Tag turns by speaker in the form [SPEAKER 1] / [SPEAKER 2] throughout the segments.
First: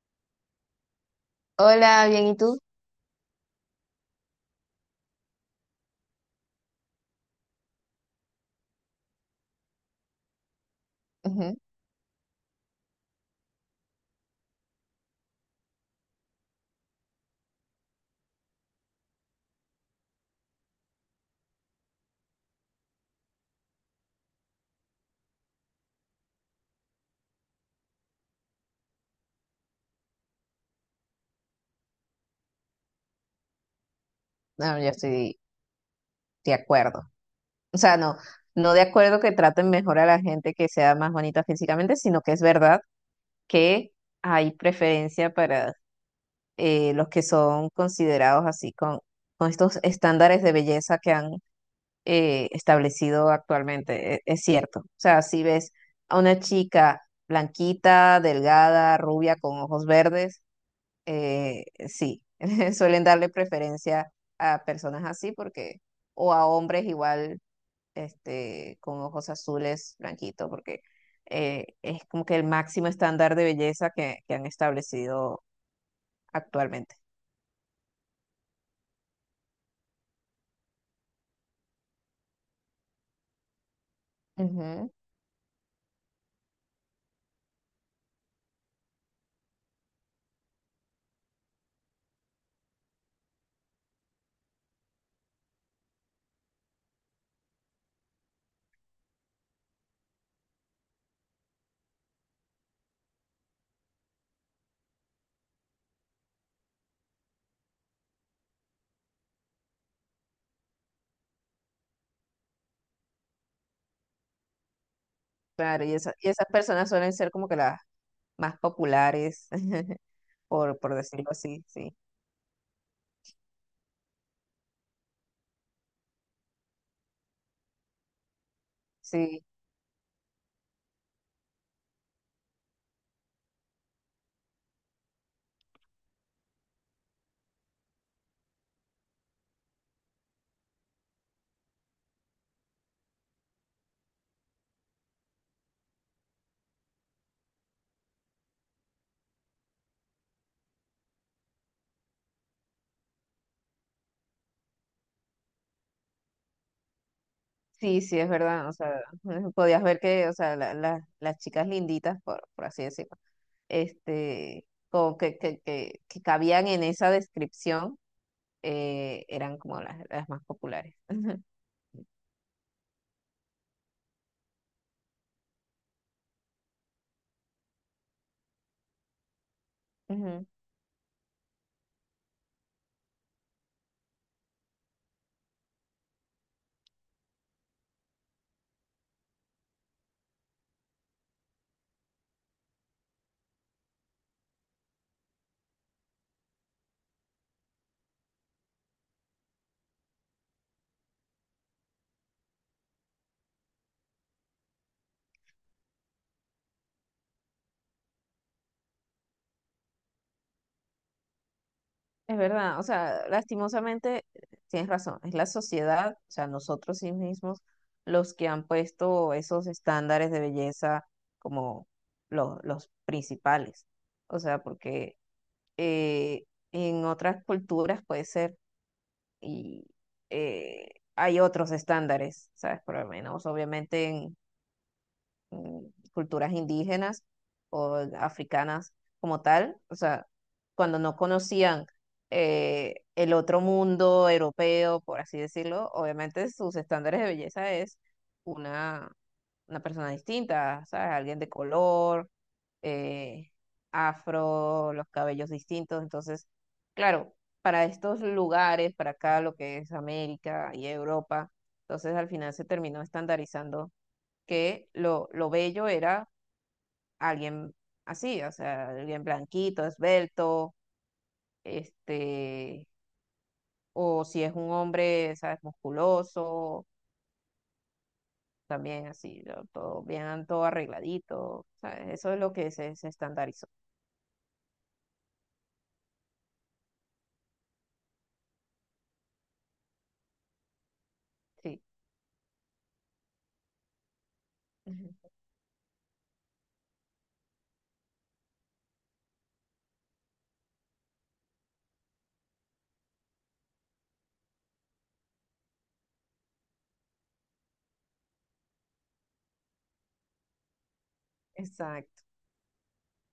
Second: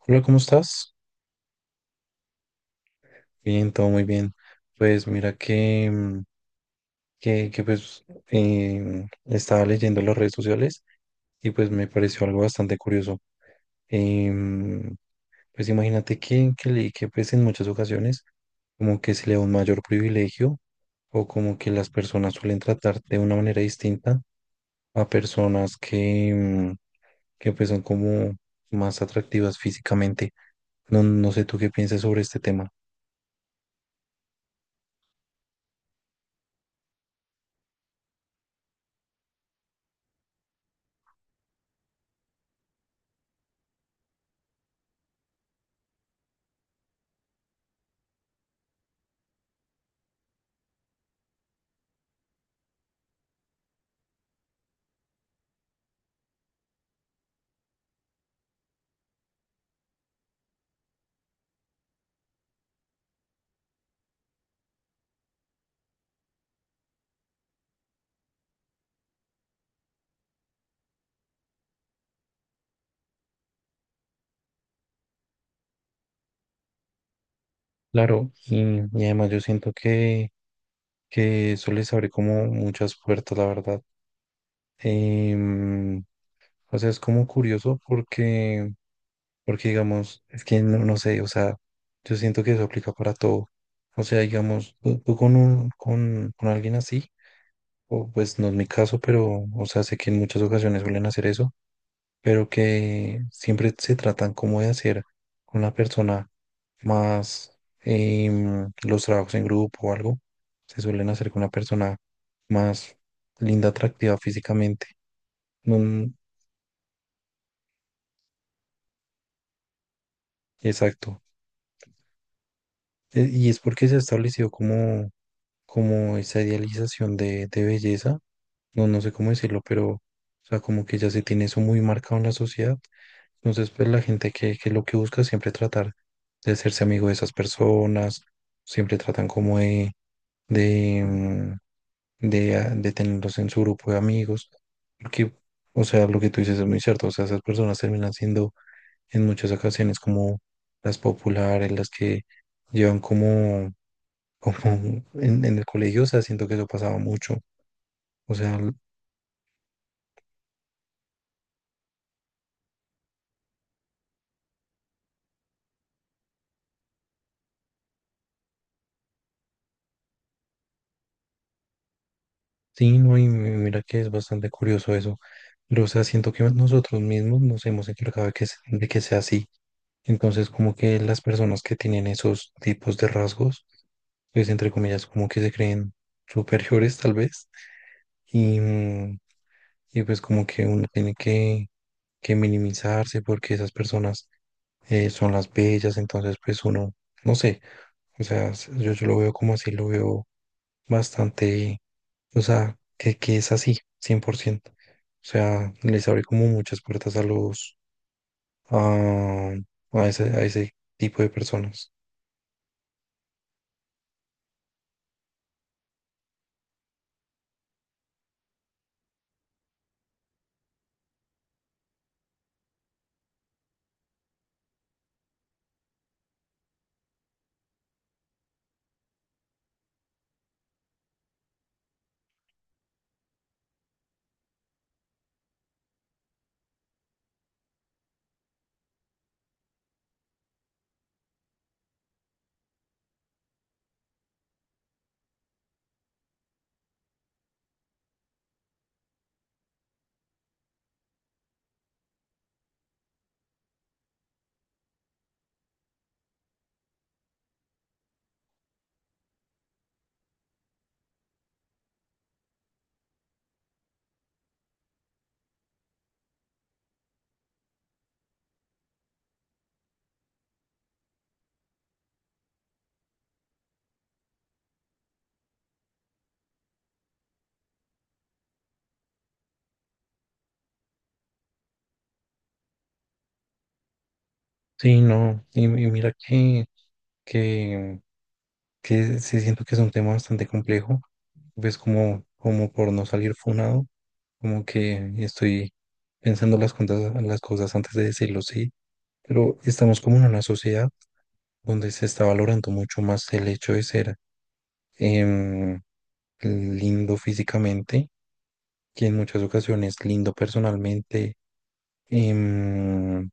[SPEAKER 1] Hola, ¿cómo estás?
[SPEAKER 2] Hola, bien, ¿y tú?
[SPEAKER 1] Bien, todo muy bien. Pues mira que estaba leyendo las redes sociales y
[SPEAKER 2] Ujú.
[SPEAKER 1] pues me pareció algo bastante curioso. Em, pues imagínate que leí que pues en muchas ocasiones como que se le da un mayor privilegio o como que las personas suelen tratar de una manera distinta a personas que que pues son como más atractivas físicamente. No sé tú qué piensas sobre este tema.
[SPEAKER 2] No, yo estoy de acuerdo. O sea, no, no de acuerdo que traten mejor a la gente que sea más bonita físicamente, sino que es verdad que hay preferencia para los que son considerados así con estos estándares de belleza que han establecido actualmente. Es cierto. O sea, si ves a una chica blanquita, delgada, rubia, con ojos verdes, sí, suelen darle preferencia a personas así porque, o a hombres igual, este, con ojos azules, blanquitos, porque es como que el máximo estándar de belleza que han establecido actualmente.
[SPEAKER 1] Claro, y además yo siento que eso les abre como muchas puertas, la verdad.
[SPEAKER 2] Ujú.
[SPEAKER 1] Em, o sea, es como curioso porque digamos, es que no sé, o sea, yo siento que eso aplica para todo. O sea, digamos, tú con con alguien así, o pues no es mi caso, pero, o sea, sé que en muchas ocasiones suelen hacer eso pero que siempre se tratan como de hacer con la persona más los trabajos en grupo o algo, se suelen hacer con una persona más linda, atractiva físicamente.
[SPEAKER 2] Claro, y,
[SPEAKER 1] No,
[SPEAKER 2] y esas personas suelen ser como que las más populares, por
[SPEAKER 1] exacto.
[SPEAKER 2] decirlo así, sí.
[SPEAKER 1] Y es porque se ha establecido como, como esa idealización de belleza, no sé cómo
[SPEAKER 2] Sí.
[SPEAKER 1] decirlo, pero o sea, como que ya se tiene eso muy marcado en la sociedad. Entonces, pues la gente que lo que busca es siempre tratar de hacerse amigo de esas personas, siempre tratan como de, mm, de tenerlos en su grupo de amigos, porque, o sea, lo que tú dices es muy cierto, o sea, esas personas terminan siendo en muchas ocasiones como las populares, las que llevan como, como en el colegio, o sea, siento que eso pasaba mucho,
[SPEAKER 2] Sí, sí, es
[SPEAKER 1] o sea,
[SPEAKER 2] verdad. O sea, podías ver que, o sea, las chicas linditas, por así decirlo, este, como que cabían en esa descripción, eran como las más populares.
[SPEAKER 1] sí, no, y mira que es bastante curioso eso. Pero, o sea, siento que nosotros mismos nos hemos encargado de de que sea así.
[SPEAKER 2] Ujú.
[SPEAKER 1] Entonces, como que las personas que tienen esos tipos de rasgos, pues entre comillas, como que se creen superiores tal vez. Y pues como que uno tiene que minimizarse porque esas personas son las bellas, entonces pues uno, no sé, o sea, yo lo veo como así, lo veo bastante, o sea, que es así, cien por ciento. O sea, les abre como muchas puertas a a, a ese tipo de personas.
[SPEAKER 2] Es verdad, o sea, lastimosamente tienes razón, es la sociedad, o sea, nosotros sí mismos, los que han puesto esos estándares de belleza como los principales. O sea, porque eh, en otras culturas puede ser, y eh, hay otros estándares, ¿sabes? Por lo menos, obviamente, en, mm, culturas indígenas o africanas como tal, o sea, cuando no conocían el otro mundo europeo, por así decirlo, obviamente sus estándares de belleza es una, una persona distinta, ¿sabes? Alguien de color, eh, afro, los cabellos distintos, entonces, claro, para estos lugares, para acá lo que es América y Europa, entonces al final se terminó estandarizando que lo bello era alguien así, o sea, alguien blanquito, esbelto, este, o si es un hombre, ¿sabes? Musculoso, también así, ¿no? Todo bien, todo arregladito, ¿sabes? Eso es lo que se estandarizó.
[SPEAKER 1] Sí, no, y mira que que sí siento que es un tema bastante complejo, pues
[SPEAKER 2] Sí.
[SPEAKER 1] como, como por no salir funado, como
[SPEAKER 2] Ujú.
[SPEAKER 1] que estoy pensando las cosas antes de decirlo, sí, pero estamos como en una sociedad donde se está valorando mucho más el hecho de ser em, lindo físicamente que en muchas ocasiones lindo personalmente,
[SPEAKER 2] Exacto,
[SPEAKER 1] em,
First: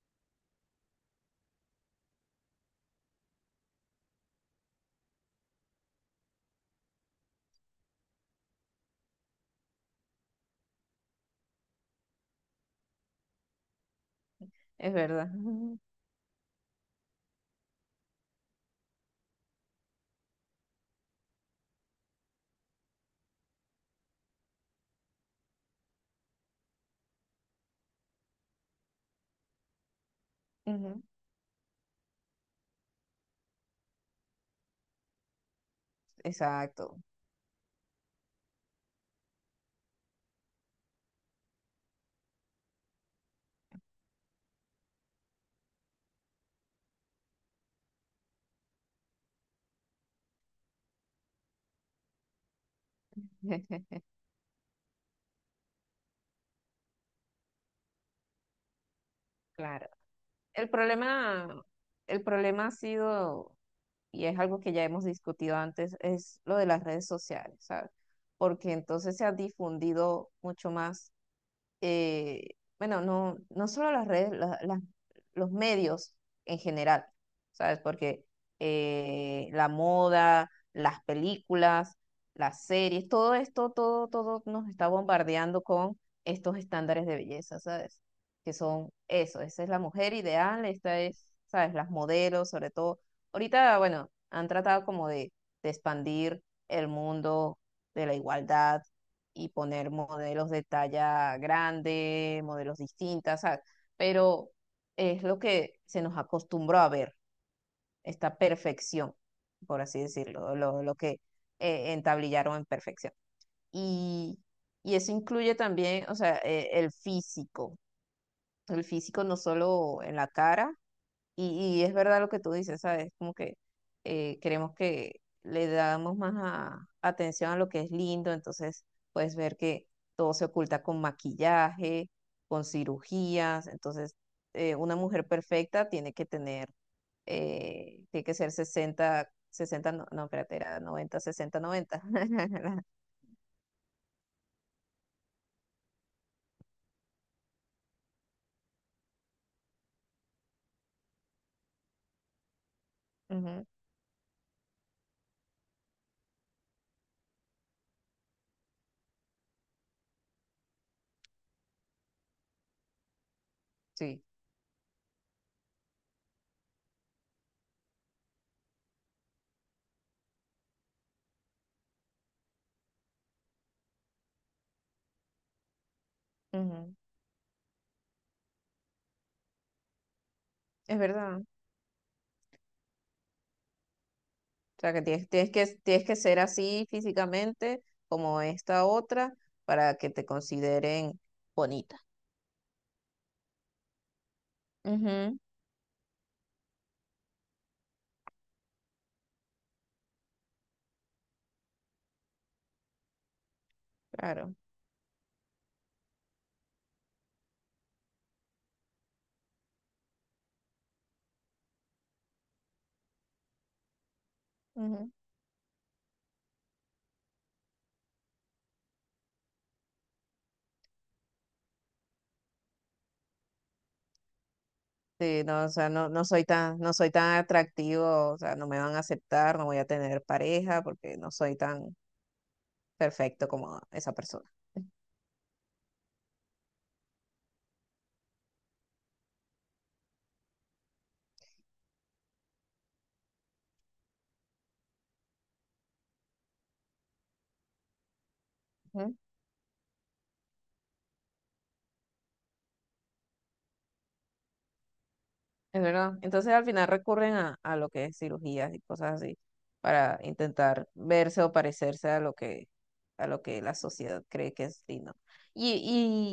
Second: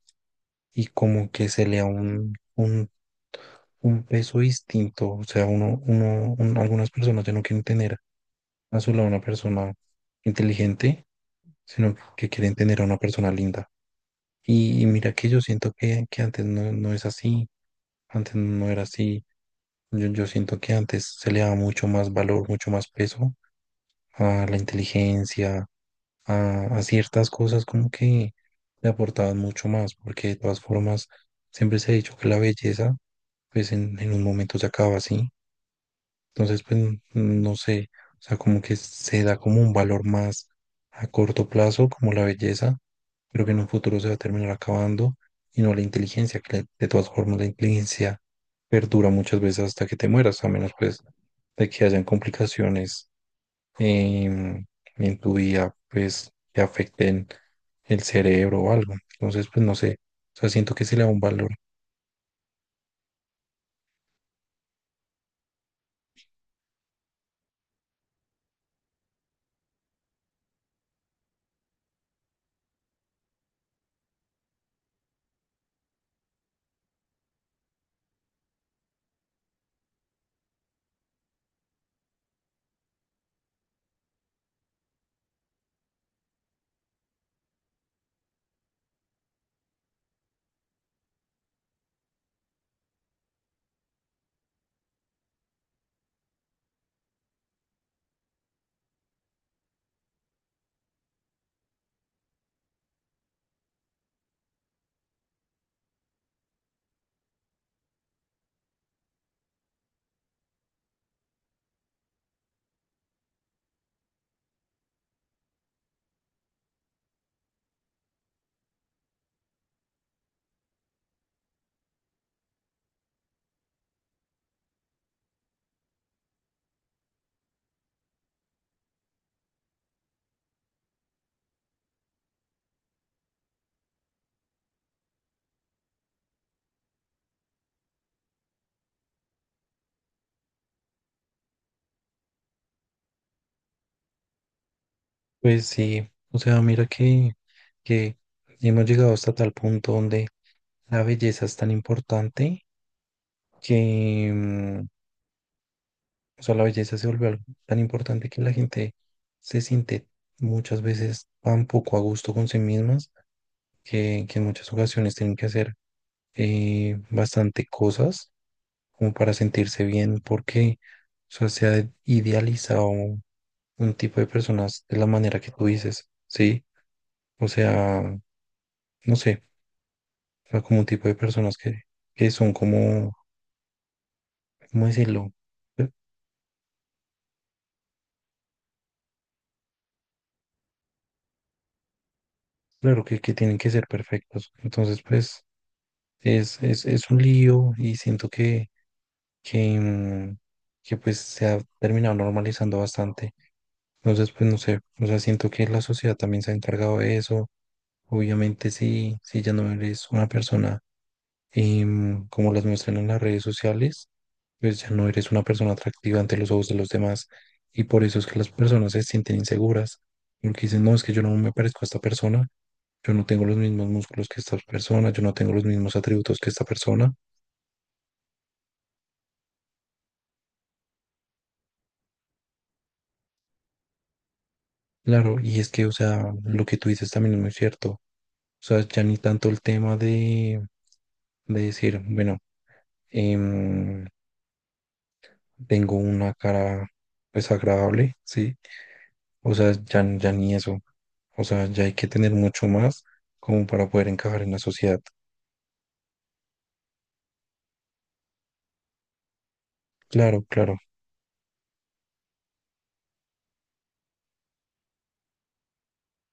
[SPEAKER 1] y como que se le da un peso distinto. O sea, algunas personas ya no quieren tener a su lado una persona inteligente, sino que quieren tener a una persona linda. Y
[SPEAKER 2] es
[SPEAKER 1] mira que
[SPEAKER 2] verdad.
[SPEAKER 1] yo siento
[SPEAKER 2] Ujú,
[SPEAKER 1] que antes no, no es así, antes no era así. Yo siento que antes se le daba mucho más valor, mucho más peso a la inteligencia, a ciertas cosas como que le aportaban mucho más, porque de todas
[SPEAKER 2] ujú.
[SPEAKER 1] formas siempre se ha dicho que la belleza pues en un momento se acaba sí. Entonces, pues
[SPEAKER 2] Exacto.
[SPEAKER 1] no sé, o sea, como que se da como un valor más a corto plazo, como la belleza, pero que en un futuro se va a terminar acabando, y no la inteligencia, de todas formas la inteligencia perdura muchas veces hasta que te mueras, a menos pues de que hayan complicaciones em, en tu vida, pues te afecten el cerebro o algo. Entonces, pues no
[SPEAKER 2] Claro.
[SPEAKER 1] sé, o sea,
[SPEAKER 2] El
[SPEAKER 1] siento que se le da un valor.
[SPEAKER 2] problema, el problema ha sido y es algo que ya hemos discutido antes, es lo de las redes sociales, ¿sabes? Porque entonces se ha difundido mucho más eh, bueno, no, no solo las redes, los medios en general, ¿sabes? Porque la moda, las películas, las series, todo esto, todo nos está bombardeando con estos estándares de belleza, ¿sabes? Que son eso, esa es la mujer ideal, esta es, ¿sabes? Las modelos, sobre todo. Ahorita, bueno, han tratado como de expandir el mundo de la igualdad y poner modelos de talla grande, modelos distintas, ¿sabes? Pero es lo que se nos acostumbró a ver, esta perfección, por así decirlo, lo que entablillaron en perfección. Y, y eso incluye también, o sea, el físico no solo en la cara, y es verdad lo que tú dices, ¿sabes? Como que queremos que le damos más atención a lo que es lindo, entonces puedes ver que todo se oculta con maquillaje, con cirugías, entonces una mujer perfecta tiene que tener, tiene que ser 60-60 no, no, espérate, era 90-60-90
[SPEAKER 1] Pues sí, o sea, mira que hemos llegado hasta tal punto donde la belleza es tan importante
[SPEAKER 2] Ujú,
[SPEAKER 1] que, mm, o sea, la belleza se vuelve algo tan importante que la gente se siente muchas veces tan poco a gusto con sí mismas
[SPEAKER 2] sí,
[SPEAKER 1] que en muchas ocasiones tienen que hacer bastante cosas como para sentirse bien, porque o sea, se ha idealizado un tipo de personas de la manera que tú dices, ¿sí?
[SPEAKER 2] ujú.
[SPEAKER 1] O sea, no sé, o sea, como un
[SPEAKER 2] Es
[SPEAKER 1] tipo de
[SPEAKER 2] verdad.
[SPEAKER 1] personas que son como,
[SPEAKER 2] O
[SPEAKER 1] ¿cómo
[SPEAKER 2] sea, que tienes,
[SPEAKER 1] decirlo?
[SPEAKER 2] tienes que,
[SPEAKER 1] Pues,
[SPEAKER 2] tienes que ser así físicamente como esta otra para que te consideren bonita.
[SPEAKER 1] claro que tienen que ser perfectos. Entonces,
[SPEAKER 2] Ujú,
[SPEAKER 1] pues, es un lío y siento que, mm, que pues se ha terminado normalizando bastante. Entonces, pues
[SPEAKER 2] claro.
[SPEAKER 1] no sé, o sea, siento que la sociedad también se ha encargado de eso. Obviamente, si ya no eres una persona como las muestran en las redes sociales, pues ya no
[SPEAKER 2] Ujú.
[SPEAKER 1] eres una persona atractiva ante los ojos de los demás. Y por eso es que las personas se sienten inseguras, porque dicen, no, es que yo no me parezco a esta persona, yo no tengo los mismos músculos que esta persona, yo no
[SPEAKER 2] Sí,
[SPEAKER 1] tengo los
[SPEAKER 2] no, o sea,
[SPEAKER 1] mismos
[SPEAKER 2] no, no
[SPEAKER 1] atributos
[SPEAKER 2] soy
[SPEAKER 1] que esta
[SPEAKER 2] tan, no soy
[SPEAKER 1] persona.
[SPEAKER 2] tan atractivo, o sea, no me van a aceptar, no voy a tener pareja porque no soy tan perfecto como esa persona.
[SPEAKER 1] Claro, y es que, o sea, lo que tú dices también es muy cierto. O sea, ya ni tanto el tema de decir, bueno, em, tengo una cara desagradable, ¿sí?
[SPEAKER 2] Ujú.
[SPEAKER 1] O sea, ya ni eso. O sea, ya hay que tener mucho más como para poder encajar en la sociedad.
[SPEAKER 2] Es verdad. Entonces al final recurren a lo que es cirugías y cosas así para
[SPEAKER 1] Claro, claro,
[SPEAKER 2] intentar verse o parecerse a lo que la sociedad cree que es lindo. Y,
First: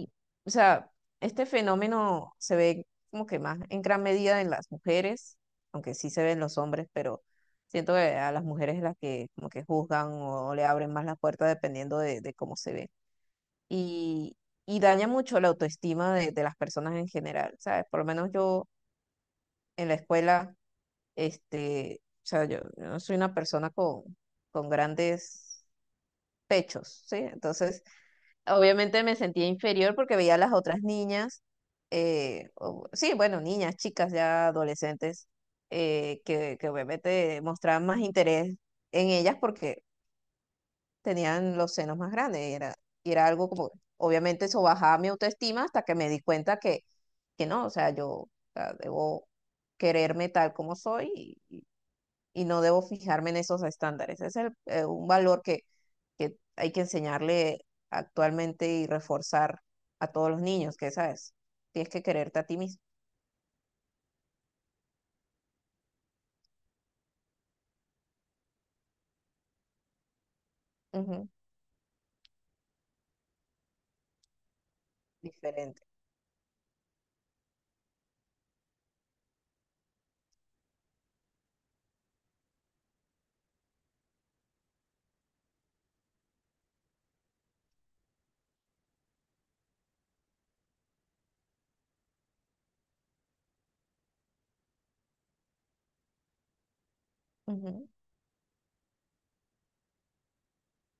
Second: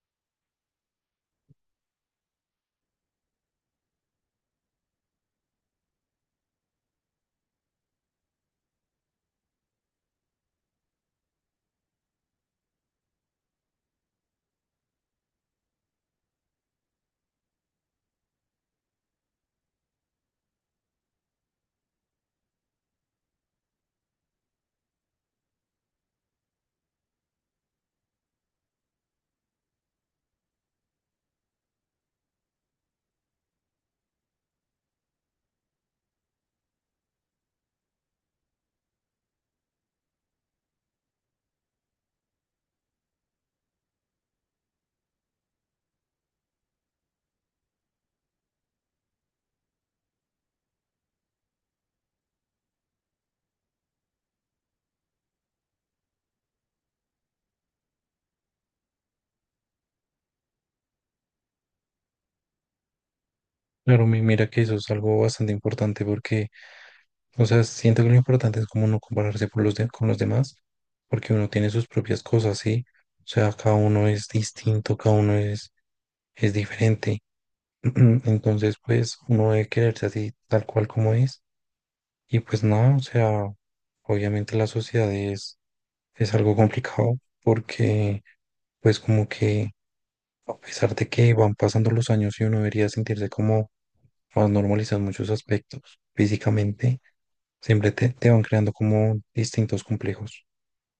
[SPEAKER 2] y, o sea, este fenómeno se ve como que más en gran medida en las mujeres, aunque sí se ven los hombres, pero siento que a las mujeres es las que como que juzgan o le abren más las puertas dependiendo de cómo se ve. Y, y daña mucho la autoestima de las personas en general, ¿sabes? Por lo menos yo en la escuela este, o sea, yo no soy una persona con grandes pechos, ¿sí? Entonces, obviamente me sentía inferior porque veía a las otras niñas, sí, bueno, niñas, chicas ya adolescentes, que, obviamente mostraban más interés en ellas porque tenían los senos más grandes. Y era algo como, obviamente eso bajaba mi autoestima hasta que me di cuenta que, no, o sea, yo o sea, debo quererme tal como soy y no debo fijarme en esos estándares. Es un valor que hay que enseñarle actualmente y reforzar a todos los niños, que sabes, tienes que quererte a ti mismo.
[SPEAKER 1] claro, mira que eso es algo bastante importante porque, o sea, siento que lo importante es como no compararse con los demás,
[SPEAKER 2] Ujú.
[SPEAKER 1] porque uno tiene sus propias cosas, ¿sí? O sea, cada uno es distinto, cada uno
[SPEAKER 2] Diferente.
[SPEAKER 1] es diferente. Entonces, pues, uno debe quererse así tal cual como es. Y pues nada, o sea, obviamente la sociedad es algo complicado, porque pues como que a pesar de que van pasando los años y uno debería sentirse como más normalizado en muchos aspectos físicamente,
[SPEAKER 2] Ujú.
[SPEAKER 1] siempre te van creando como distintos complejos.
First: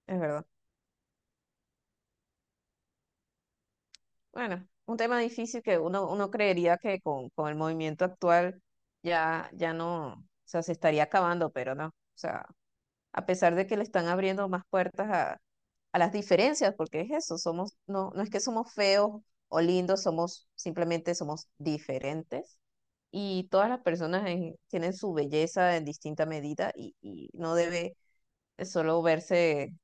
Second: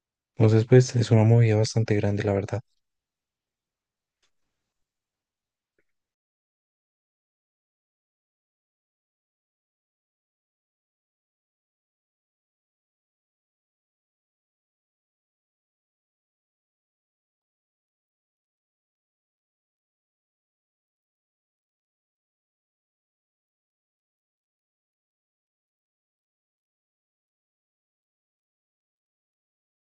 [SPEAKER 2] Es verdad.
[SPEAKER 1] Entonces, pues es una movida bastante grande, la verdad.
[SPEAKER 2] Bueno, un tema difícil que uno creería que con el movimiento actual ya, ya no, o sea, se estaría acabando, pero no. O sea, a pesar de que le están abriendo más puertas a las diferencias, porque es eso, somos, no, no es que somos feos o lindos, somos simplemente somos diferentes y todas las personas tienen su belleza en distinta medida y no debe solo verse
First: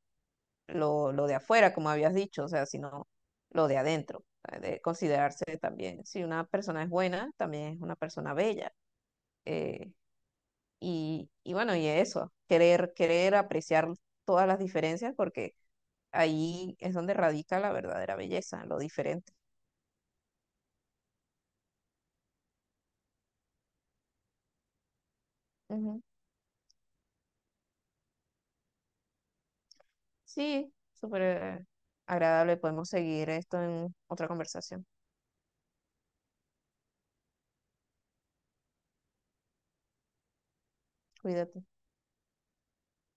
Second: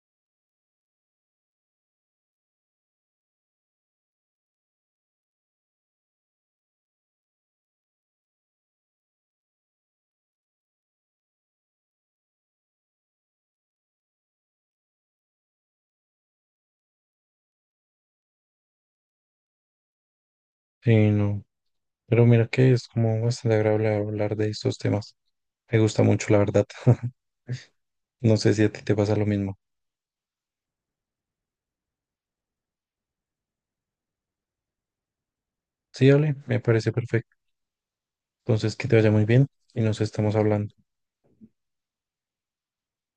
[SPEAKER 2] lo de afuera, como habías dicho, o sea, sino lo de adentro, o sea, de considerarse también, si una persona es buena, también es una persona bella. Eh, y, bueno, y eso, querer apreciar todas las diferencias porque ahí es donde radica la verdadera belleza, lo diferente.
[SPEAKER 1] Sí, no. Pero mira que es como bastante agradable hablar de estos temas. Me gusta
[SPEAKER 2] Ujú.
[SPEAKER 1] mucho, la verdad. No sé si a ti te pasa lo mismo.
[SPEAKER 2] Sí, súper agradable. Podemos seguir esto en otra conversación.
[SPEAKER 1] Sí, Ale, me parece perfecto. Entonces, que te vaya muy bien y nos estamos hablando.
[SPEAKER 2] Cuídate.